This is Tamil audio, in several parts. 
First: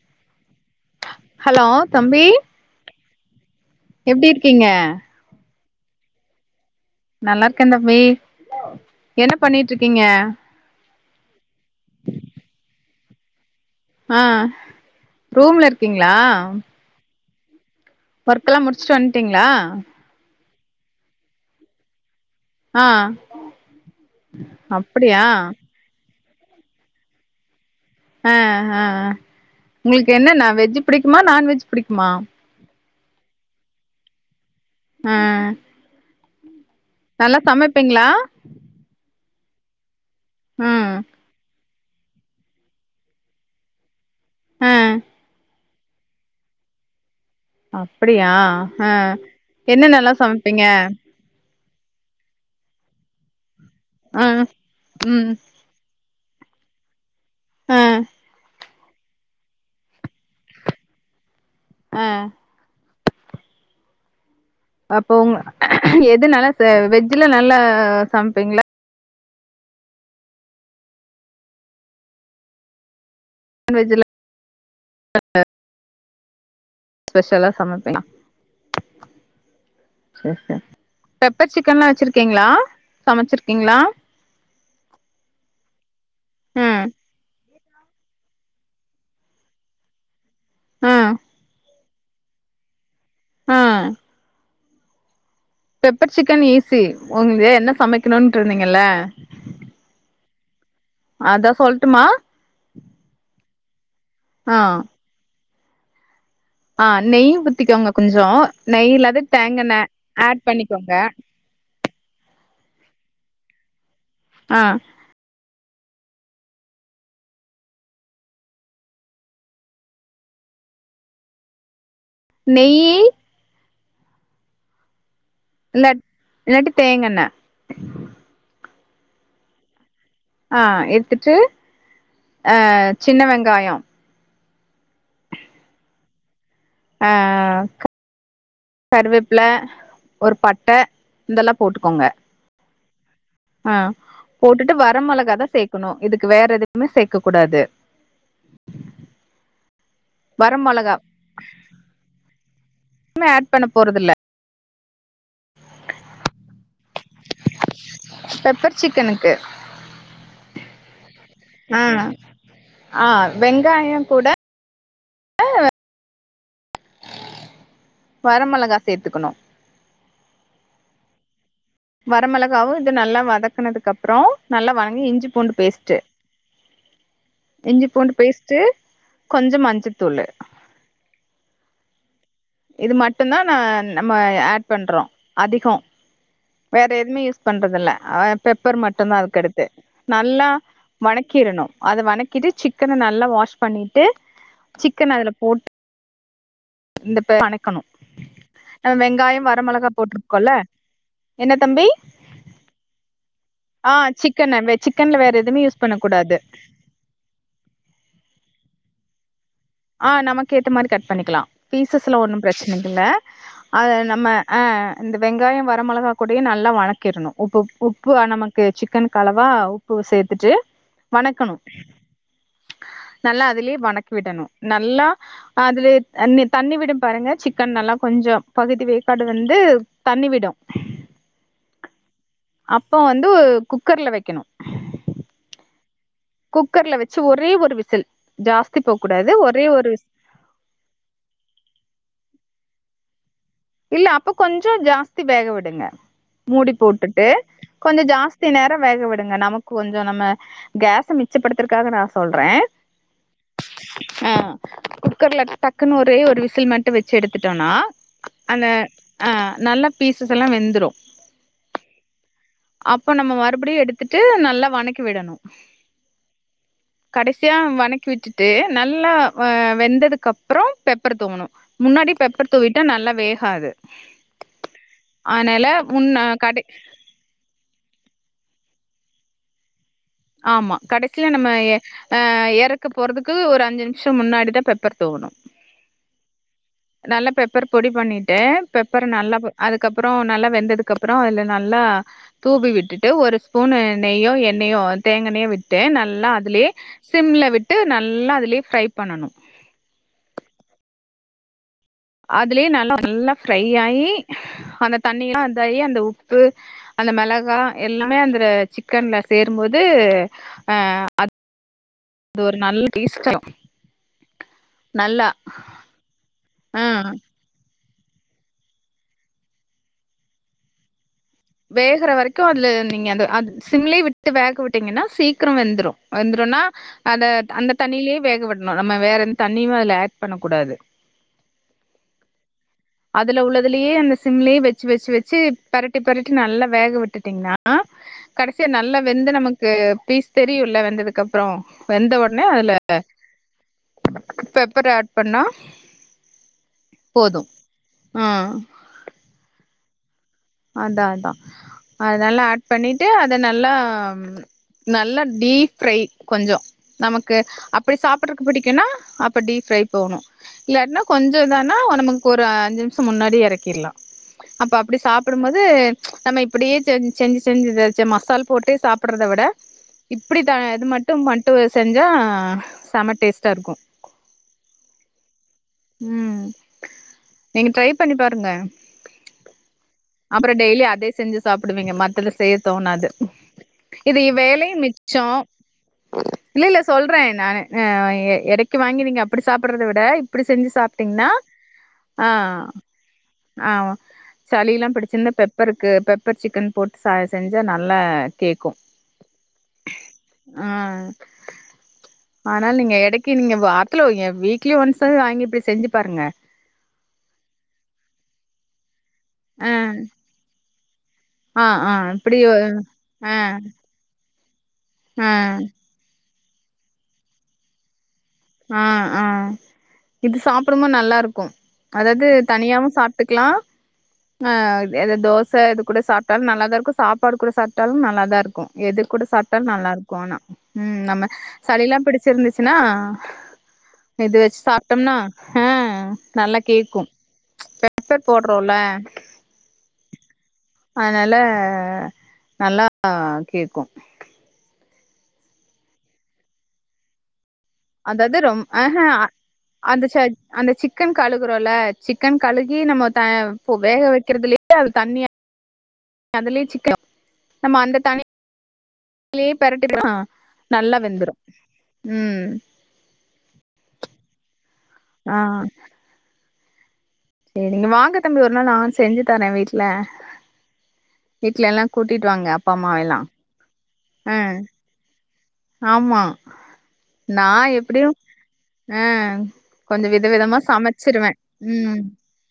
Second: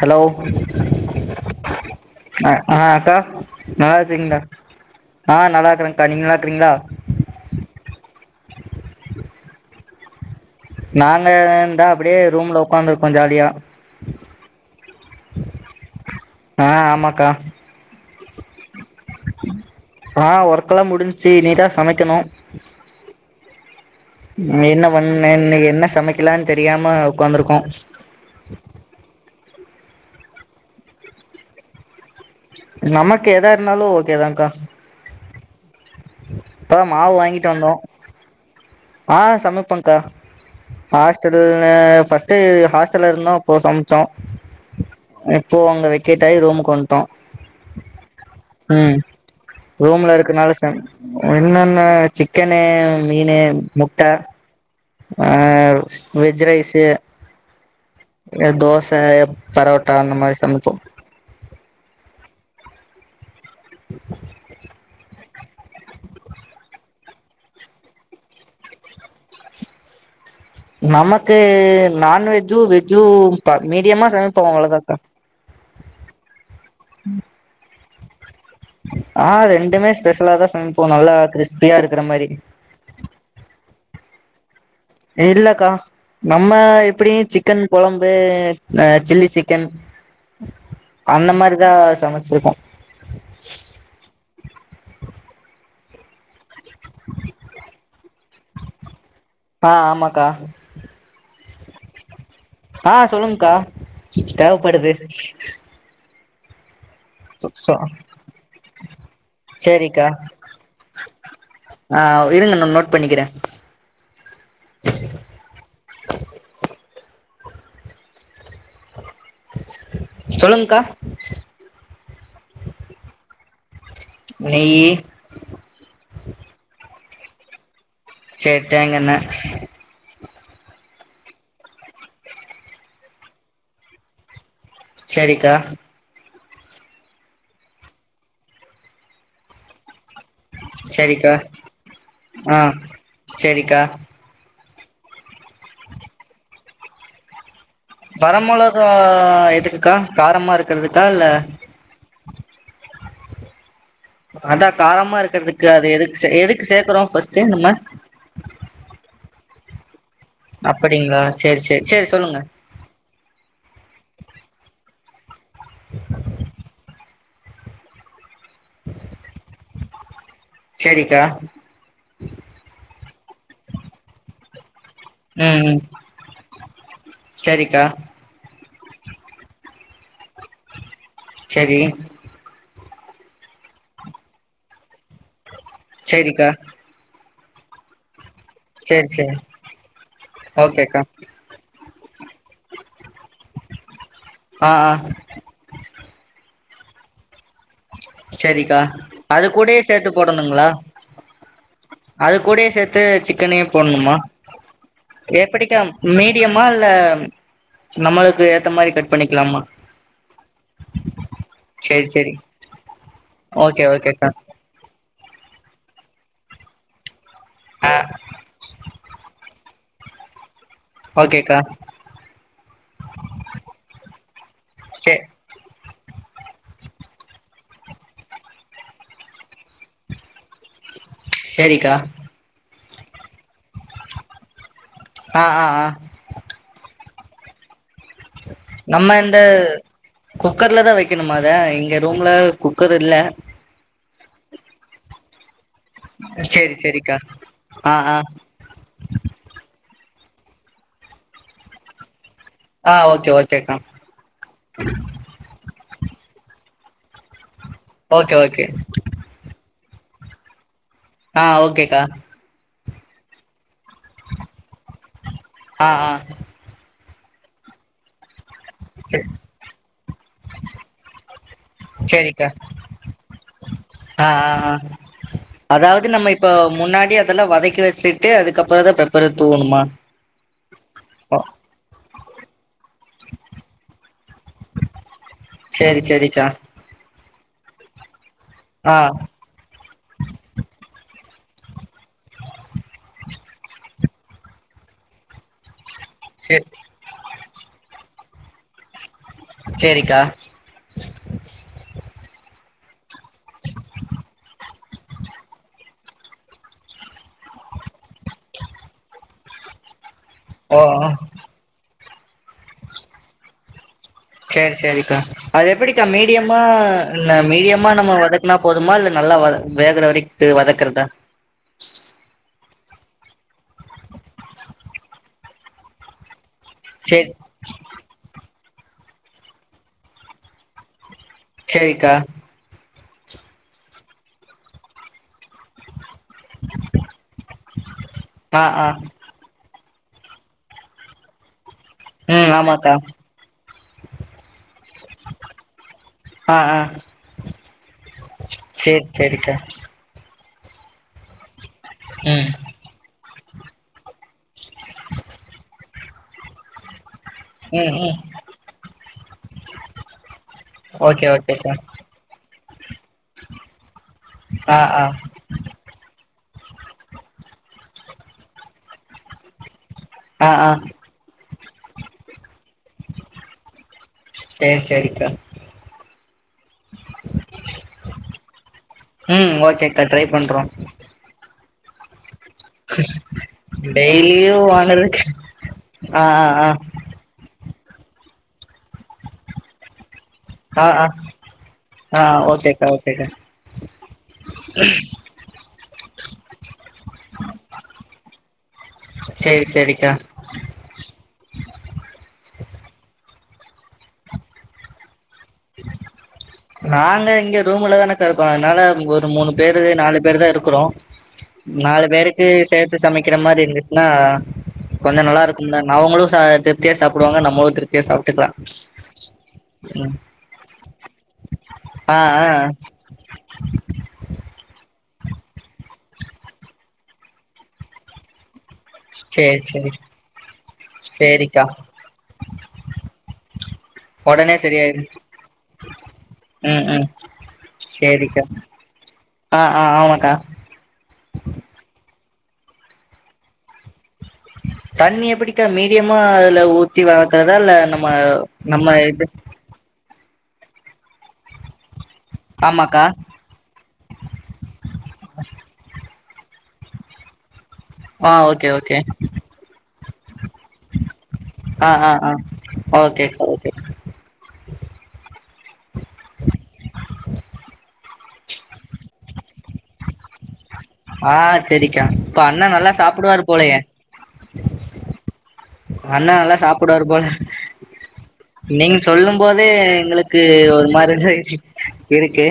ஹலோ ஹலோ தம்பி அ ஆ அக்கா எப்டி நல்லாயிருக்கிங்களா இருக்கீங்க ஆ நல்லா இருக்கரங்கா நீங்க நல்லா இருக்கறீங்களா நல்லா இருக்க தம்பி என்ன பண்ணிட்டு இருக்கீங்க நாங்க இந்தா அப்டியே ரூம்ல உக்காந்துருக்கோ ஜாலியா ஆ ரூம்ல இருக்கீங்களா ஆ ஆமாக்கா வர்க்கல்லா முடிச்சிட்டு வன்ட்டீங்களா வர்க்லா முடிஞ்சி இனிதா சமைக்கனு ஆ நீ என்ன அப்படியா பண்ண இன்னிக்கி என்ன சமை க்கலா தெரியாம உக்காந்துருக்கோ ஆ ஆ ஆ உங்களுக்கு என்னன்னா வெஜ் புடிக்குமா நான்வெஜ் புடிக்குமா நமக்கு எதா இருந்தாலு ஓக்கே தாக்கா ஆ மாவு நல்லா வாங்கிட்டு வந்தோ சமைப்பீங்களா ஆ சமைப்பங்கா ம் ஹாஸ்டல் ஹ ஃபர்ஸ்ட் ஹாஸ்டல இருந்தோ அப்போ சம் த ஆ அஹ் போ அங்க வெக்கேட்டாய் ரூமுக்கு வண்ட்டோ அப்படியா ஹ் என்னன்னல்லா ரூம்ல இருக்கனால சமைப்பீங்க ச என்னென்ன சிக்கனு மீனு முட்ட ஆ ம் ஆஹ் வெஜ் ரைஸு ஆ எ தோஸ் அ ப் பரோட்டா அந்த மாரி சமைப்போ ஆஹ் அப்போ உங்க எது நல்லா ச வெஜ்ஜில நல்லா சமைப்பீங்களா நமக்கு நான்வெஜ்ஜும் வெஜ்ஜு பா நான்வெஜ்ல மீடியமா சமைப்போம் அவ்ளோதாக்கா ம் ஸ்பெஷலா சமைப்பீங்களா ஆஹ் ரெண்டுமே ஸ்பெஷலா சரி தா சரி சமைப்போ நல்லா பெப்பர் கிறிஸ்பியா சிக்கன்லா இருக்கிற மாரி வச்சிருக்கீங்களா சமைச்சிருக்கீங்களா இல்லக்கா நம்ம ம் எப்டியு சிக் க்கன் கொழம்பு சில்லி சிக்கன் அந்த மாரிதா சமச்ரிக்கோ ஆஹ் பெப்பர் சிக்கன் ஈ ஸி உங்களே என்ன சமைக்கணும்ட்டு இருந்தீங்கல்ல ஆ ஆமாக்கா அதா சொல்ட்டுமா ஆ தேவைப்படுது ஆஹ் நெய் ஊத்திக்கோங்க கொஞ்சோ நெய் இல்லது தேங்கெண்ண சேரிக்கா ஆட் பண்ணிக்கோங்க ஆ இருங்க நா நோட் பண்ணிக்கிறே ஆஹ் சொல்லுங்கா நெய்யி நெய்யி இல்ல இல்லாட்டி தேங்கெண்ண சேர் தேங்கென்ன ஆஹ் எடுத்துட்டு அஹ் சின்ன வெங்காயோ செரிக்கா ஆஹ் க கருவேப்புல ஒரு பட்டை சேரிக்கா இதெல்லா போட்டுக்கோங்க ஆ ஆ சேரிக்கா போட்டுட் டு வர மொளகா தா சேக்குணு இதுக்கு வேற எதுக்குமே சேக்க கூடாது வரமொளகா எதுக்குக்கா வர காரமா மொளகா இருக்றதுக்கா இல்ல மே ஆட் பண்ண போறதுல்ல அதா காரமா இருக்கற்துக்கு அது எதுக்கு எதுக்கு சேக்குறோ ஃபர்ஸ்ட்டு நம்ம பெப்பர் சிக்கனுக்கு அப்படிங்களா சேரி சேரி சேரி ம் சொல்லுங்க ஆ வெங்காயம் கூட வர மளகா சேத்துக்கணும் செரிக்கா வரமிளகாவும் இது நல்லா வதக்கனதுக்கு அப்றோ நல்லா வ இ இஞ்சி பூண்டு ம் ம் பேஸ்ட்டு சேரிக்கா இஞ்சி பூண்டு பேஸ்ட்டு. கொஞ்ச மஞ்ச தூளு ரி இது மட்டு தா நா நம்ம ஆட் பண்றோ அதிகோ சேரிக்கா வேற எதுமே யூஸ் பண்றதுல்ல அவ பெப்பர் மட்டு சேரி தான் சேரி அதுக்கடுத்து நல்லா ஓகேக்கா வணக்கிரனும் அது வணக்கிட்டு சிக்கன ந நல்லா வாஷ் பண்ணிட்டு ஆ ஆ சிக்கன் அதுல போட் இந்த பே வனக் செரிக்கா அது கூடயே மொளகா சேத்து போட்ருக்கோல்ல போடணுங்களா, என்ன தம்பி அது கூடயே சேத்து சி க்கனே ஆ போட்னுமா, சிக்கன வெ சிக்கன்ல வேற எதுவுமே யூஸ் எப்படிக்க பண்ண கூடாது மீடியமா இல்ல நம்மளுக்கு ஏத்த மாரி கட் பண்ணி க்லாமா ஆ நமக்கெத்த மாரி கட் பண்ணிக்கலாம் சேரி பீசஸ் ல சேரி ஒன்னு பிரச் னுங்குல்ல ஓகே அத, நம்ம ஓகேக்கா ஆ, இந்த வெங்காயம் வ ந்த மொளகா கூடயே நல்லா வணக்கிறணும் உப்புப் ஆ உப்பு அ நமக்கு சிக்கன்க்கு கால வா உப்பு சேத்துட்டு. ஓகேக்கா வணக்கணும் நல்லா அதுலே வணக்கிவிடணும் நல்லா சே அதுலே தண்ணி தண்ணி விடும் பாருங்க சிக்கன் நல்லா கொஞ்சம் பகுதி வேக்காடு வெந்து தண்ணி விடும் செரிகா அப்போ வந்து [unintelligible] குக்கர்ல வெக்கணு ஆ ஆ ஆ குக்கர்ல வெச்சு ஒரே ஒரு விசில் ஜாஸ்தி போக நம்ம கூடாது இந்த ஒரே ஒரு விசில் குக்கர்ல தா வைக்கணும அத இங்க ரூம்ல குக்கர் இல்ல இல்ல அப்ப கொஞ்சோ ஜாஸ்தி வேகவிட் [unintelligible] மூடி சேரி சேரிக்கா போட்டுட்டு ஆ கொஞ்சோ ஆ ஜாஸ்தி நேரோ வேக விடுங்க நமக்கு வந்து எதோ நம்ம கேச மிச்சப்படுத்துறக்காக நாஸ் சொல்றே ஆ ஓகே ஓகேக்கா ஆ குக்கர்ல டக்குன்னு ஒரே ஒரு விஷ் சில் மட்டு வெச்சு எடுத்துட்டோனா ஓகே ஓகே அந்த ஆ நல்லப் பீசஸ் எல்லா வெந்துரு ஆ ஓகேக்கா அப்போ நம்ம மறுபடியு எடுத்துட்டு நல்லா வணக்கி விடணு ஆ ஆ கடைசியா வணக்கி விட்டுட் ட்டே நல்லா சே வ வெந்ததுக்குப்பறோ பெப்பர் தூவணு முன்னாடி பெப்பர் தூவிட் ஆஆஆ அதனால அதாவது முன்ன நம்ம இப்ப கடை முன்னாடி அதெல்லா வதக்கி வச்சு ட்டே அதுக்கப்பறோ தா பெப்பர் தூவுணுமா ஆமா கடைசியில நம்ம எ ஆ எறக்கு போறதுக்கு ஒரு அஞ்சு நிமிஷ் ட்டு முன்னாடிதா பெப்பர் தூவுணு சேரி சேரிக்கா நல்ல பெப்பர் பொடி பண்ணிட் டே ஆ பெப்பர் நல்லாப்பு அதுக்கப்புறோ நல்லா வெந்ததுக்குப்புற ட்டா அதுல நல்லா தூவி விட் ட்டுட்டு ஒரு ஸ்பூன்னு நெய்யோ எண்ணயோ தேங்கனைய விட்டு நல் ல்ல சே அதுலயே சிம்ல விட் விட்டு நல்லா அதுலேயே ஃப்ரை பண்ணணு செரிக்கா அதுலயே நல்லா நல்லா ஃப்ரை ஆயி அந்த தண்ணியல்லா அதயி அந்த உப் பு அந்த மெளகா எல்லாமே அந்தர சிக்கன்ல சேரும்போது அஅ அது ஒரு நல்ல [inaudible] சேரி சேரிக்கா நல்லா அது எப்படிக்கா மீடியமா ஆ இல்ல மீடியம் மா நம்ம வதக்குனா போதுமா இல்ல நல்லா வேகுற வரைக்கு வதக்குறதா வேகற வரைக்கும் அதுல நீங்க அ அ சிம்ள விட்டு வேக விட்டீங்கன்னா சீக்கிரம் வெந்துரும் வெந்துரும்னா சேரி அத அந்த தண்ணியிலேயே வேகவிடணும் நம்ம வேற எந்த தண்ணியும் அதுல ஆட் பண்ண கூடாது சேரிக்கா அதுல உள்ளதுலேயே அந்த சிம்லயே வச்சு வச்சு வச்சு பெரட்டி பெரட்டி நல்லா வேக விட்டுட்டீங்கன்னா ஆ கடைசியா ஆ நல்லா வெந்து நமக்கு பீஸ் தெரியுமல்ல வெந்ததுக்கு அப்புறம் வெந்த உடனே ம் ஆமாக்கா அதுலப் பெப்பர் அட் பண்ணி பண்ணா ஆ ஆ போது ஆ சேரி சேரிக்கா அதா அதா அதனால ம் ஆட் பண்ணிட்டு அது நல்லா நல்லா டீப் ஃபிரை கொஞ்சம் நமக்கு ம் அப்படி ம் சாப்பறதுக்கு பிடிக்குனா அப்ப டீப் ஃப்ரை போணும் இல்லாட்னா ஓகே கொஞ்சம் இதா ஓகேக்கா ஆனா நமக்கு ஒரு அஞ்சு நிமிஷ முன்னாடியே இறக்கிடலா ஆ ஆ ம்ச் நம்ம இப்படியே செஞ்சு செஞ்சுச்ச மசால் போட்டு சாப்பி சாப்பறத விட இப்படி ஆ ஆ இது மட்டும் மட்டு செஞ்சா செம டேஸ்ட்டா இருக்கும் சேரி சேரிக்கா ம் நீங்க ட்ரை பண்ணி பாருங்க ம் ஓகேக்கா ட்ரை அப்புறோ பண்றோ டெய்லி அதே செஞ்சு ஸ் சாப்புடுவிங்க மத்த லிஸ் செய்ய தோணாது இது இ டெய்லியு வேலையும் வாங்கறதுக்கு மிச்சோ ஆ ஆ இல்ல இல்ல சொல்றே நானு ஆ ஒ எ எடைக்கு வாங்கி நீங்க அப்புடி சாப்புட்றத விட இப் ப்புடி செஞ்சு ஆ ஆ சாப்ட்டிங்ன்னா ஆ ஓகேக்கா ஓகேக்கா ஆ சளிலா பிடிச்சிருந்தா பெப்பருக்கு பெப் ப்பர் சிக்கன் போட்டு சா செஞ்சா நல்லா கேக்கும் சேரி சேரிக்கா ஆ ஆனால் நீங்க எடைக் கி நீங்க வார்த்துல ஓ ஏ வீக்லி ஒன்ஸ் [unintelligible] வாங்கிப் ப்புடி செஞ்சு பாருங்க நாங்க இங்க ரூம்ல தானக்கா இக்கோ அத்னால இங்க ஒரு தோ மூணு ஆ பேரு நாலு பேரு தா இருக்குறோ ஆ ஆ நாலு இப்டி பேருக்கு சேத்து சமைக்கிற ஆ மாரி இருந்துச்சுன்னா கொஞ்சோ ஆ நல்லா இருக்கும்ல ந அவங்களு சா திருப்தியா சாப்புடுவாங்க நம்மளு திருப்தியா சாப் அ அ இது சாப் அப்றமு நல்லா இருக்கு ஆ அதாவ்து ஆ தனியாவு சாப்ட்டுக்லா ஆஹ் எது தோச எது கூட சாப்ட்டாலு நல்லாதா இருக்கு சாப்பாடு கூட சாப்ட்டாலு நல்லாதா இருக்கு எதுகூட சேரி சாப்ட்டாலு நல்லா சேரி இருக்கு ஆனா உம் நம்ம சேரிக்கா சளிலா பிடிச்சிருந்துச்சுனா இது ஒடனே வச்சு சரியாயிரு சாப்ட்டம்னா அ நல்லா ம் கேக்கு ம் பெப்பர் போட்றோல ஆஹ் ஆஹ் ஆமாக்கா நல்லா ஆ கேக்கு தண்ணி எப்டிக்கா மீடியமா அதுல ஊத்தி வதக் தெடல்ல நம்ம அதாவது ரொம் நம்ம ஆஹ இது அந்த ச அந்த சிக்கன் கழுகுறோல சிக்கன் கழுகி ஆமாக்கா நம்ம ட போ வேக வைக்கிறதுலே அது தண்ணியா அதுலே சிக்கன் நம்ம அந்த தண்ணி ஆஹ் ஓகே ஓக் லே பெரட்டிற்லா நல்லா வெந்துரு உம் ஓகே ஆஹ் சேரிங்க வாங்க தம்பி ஒரு நாள் ஆன்ஸ் செஞ்சு தரே வீட்ல ஆ வீட்லலா சரிக்கா கூட்டிட்டு இப்ப வாங்க அண்ணா நல்லா அப்பாம்மாவெல்லா சாப்பிடுவாரு போலயே ஆஹ் அண்ண நல்லா சாப்டுவாரு போல நா எப்டியு நீங்க ஆ சொல்லு போதே கொஞ்ச வித எங்களுக்கு விதமா ஒரு மாரிதா சமச்சிருவே ம் இருக் இருக்கு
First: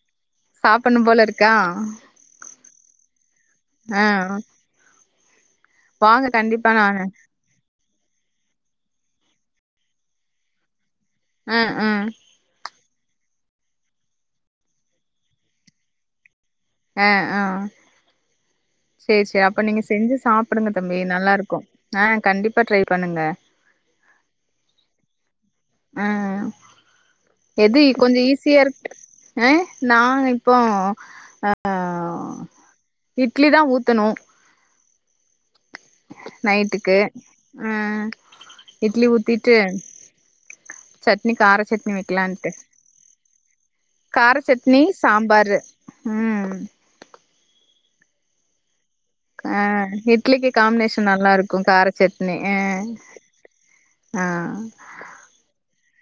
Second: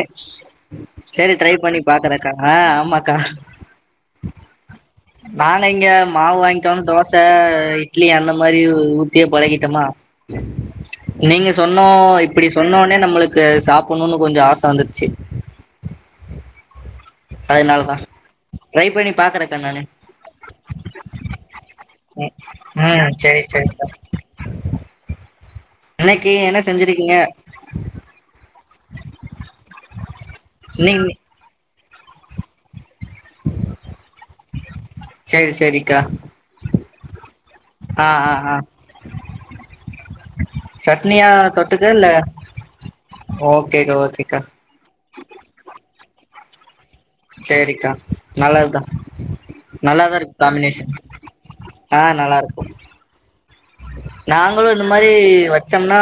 சாப்பட்ணு போல சேரி ட்ரை இருக்கா பண்ணி பாக்குறக்கா ஆஹ் ஆமாக்கா ஆஹ் நாங்க இங்க மாவு வாங்கிக்கோனு நானு தோச இட்லி அந்த மாரி உத் இப்டியே பழகிட்டமா நீங்க ஆ சொன்னோ ஆ இப்டி சொன்னோன் என்ன நம்மளுக்கு சாப்பிட்ணுனு கொஞ்ச ஆச வந்துர்ச்சு ஆஹ் ஆஹ் ட்ரை பண்ணி சேரி சேரி பாக்குறக்கா அப்ப நீங்க நானு செஞ்சு சாப்டுங்க தம்பி நல்லா இருக்கு ஆஹ் ம் கண்டிப்பா ட்ரை ம் பண்ணுங்க செரி செரிக்கா இன்னைக்கு உம் என்ன செஞ்சிருக்கீங்க எது கொஞ்ச ஈஸியா இருக் அஹ் நா இப்போ நீங்க அ இட்லி தா ஊத்தனு செரி செரிக்கா நைட்டுக்கு ஆ அஹ் ஆ ஆ இட்லி ஊத்திட்டு சட்னியா சட்னி கார சட்னி தொட்டுக்க இல்ல வைக்கலான்ட்டு ஓகேக்கா கார ஓகேக்கா சட்னி சாம்பாரு உம் சேரிக்கா நல்லது தா ஆஹ் இட்லிக்கு காம்னேஷன் நல்லா இருக்கு கார சட்னி அஹ் நாங்களும் இந்த மாதிரி சமைச்சோம்னா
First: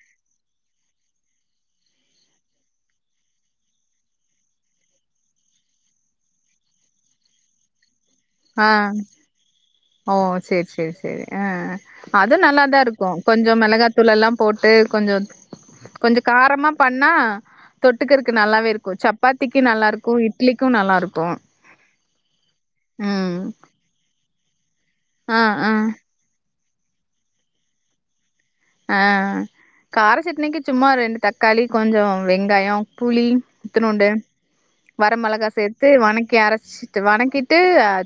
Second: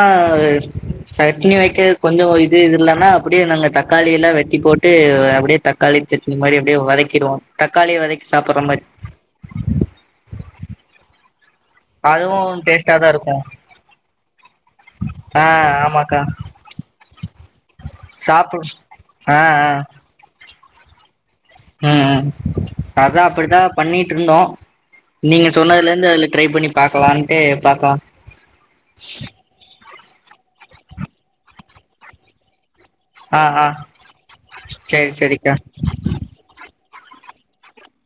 சட்னி வைக்க கொஞ்சம் இது இல்லன்னா அப்படியே நாங்க தக்காளி எல்லாம் வெட்டி போட்டு அப்படியே தக்காளி சட்னி மாதிரி அப்படியே வதக்கிடுவோம் தக்காளிய வதக்க ஆஹ் ஓ செரி செரி செரி ஆஹ அது நல்ல தா இருக்கு கொஞ்சோ மிளகாத்தூள் எல்லா போட்டு கொஞ்சோ ஆ ஆமாக்கா கொஞ்சோ காரமா பண்ணா தொட்டுக்கிறக்கு சாப்புடு நல்லாவே இருக்கு ஆ சப்பாத்திக்கு ஆ நல்லா இருக்கு இட் ட்லிக்கு நல்லாருக்கு ம் ம் அதா அப்படித்தா பண்ணிட்டுருந்தோ ஆ நீங்க ஆ சொன்னதுலிருந்து அதுல ட்ரை பண்ணி பாக்கலண்டு பாக்கல ஆஹ் கார சட்னிக்கு சும்மா ரெண்டு தக்காளி கொஞ்சோ வெங்காயோ புளி ஆ ஆ த்தணுண்டு சேரி வர மிளகா சேரிக்கா சேத்து வணக்கி அரைச்சி வணக்கிட்டு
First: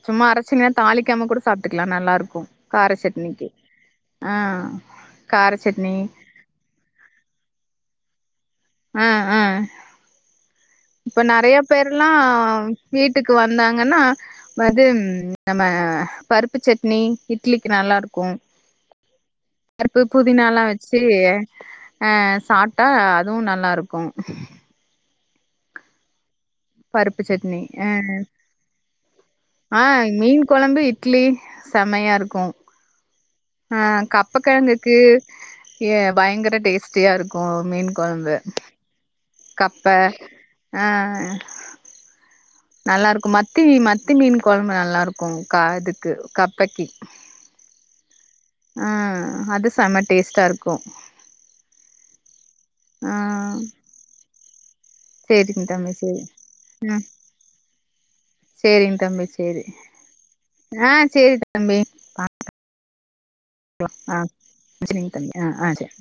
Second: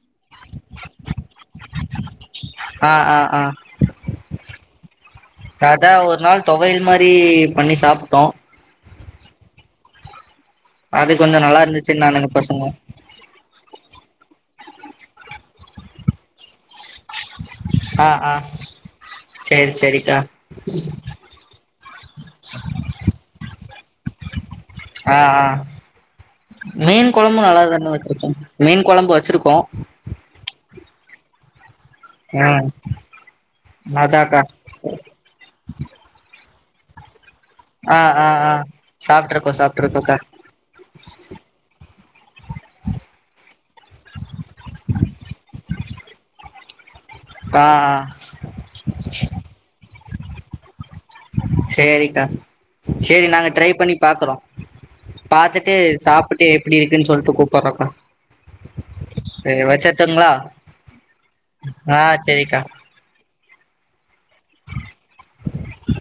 சும்மா அரைச்சிங்கன்னா தாளிக்காம கூட சாப்பிட்டுக்கலா நல்லா இருக்கு ஆ கார ஆ ஆ சட்னிக்கு ஆஹ் அதா ஒரு நாள் தொவயல் மாரி பண்ணி சாப் ட்டோ ஆஹ் ஆஹ் அது இப்ப கொஞ்சோ நெறய நல்லா பேர்ல்லா இருந்துச்சுன்னானுங்க பசங்க வீட்டுக்கு வந்தாங்கன்னா வந்து நம்ம பருப்புச்செட்டு சட்னி இட்லிக்கு நல்லா ஆ இருக்கும் ஆ சேரி பருப்பு சேரிக்கா புதினா எல்லாம் வச்சு அஹ் சாப்ட்டா அதுவு நல்லா இருக்கு ஆ ஆ மீன் பருப்பு கொழம்பு நல்லா சட்னி தானே ஆ வச்சிருக்கோ மீன் குழம்பு வச்சிருக்கோ ட் லி செமையாக இருக்கு ம் ஆஹ் அதாக்கா கப்பக்கெழங்குக்கு ஏ பய யங்கர டேஸ்டியா இருக்கு கோ மீன் ஆ ஆ குழம்பு ஆ சாப்ட்ருக்கோ கப்பை சாப்ட்ருக்கோக்கா ஆஹ் நல்லா இருக்கு மத்தி மத்தி மீன் கொழம்பு நல்லா இருக்கு கா இதுக்கு கப்பக்கி ஆ ஆ ஆஹ் அது செம டேஸ்ட்டா இருக்கும் ச்சேரிக்கா ச்சேரி நாங்க ட்ரை பண்ணி பாக்குறோ சேரிங்க பாத்துட்டு தம்பி சேரி சாப்ட்டு எப்டி ம் இருக்குன்னு சொல்லிட்டு கூப்பிட்றோக்கா சேரிங்க தம்பி சேரி ஆஹ் சேரி தம்பி ஆ பாத்து சேரிக்கா ஆஹ்ச்ச சேரிங்க தம்பி ஆஹ் ஆஹ் சேரி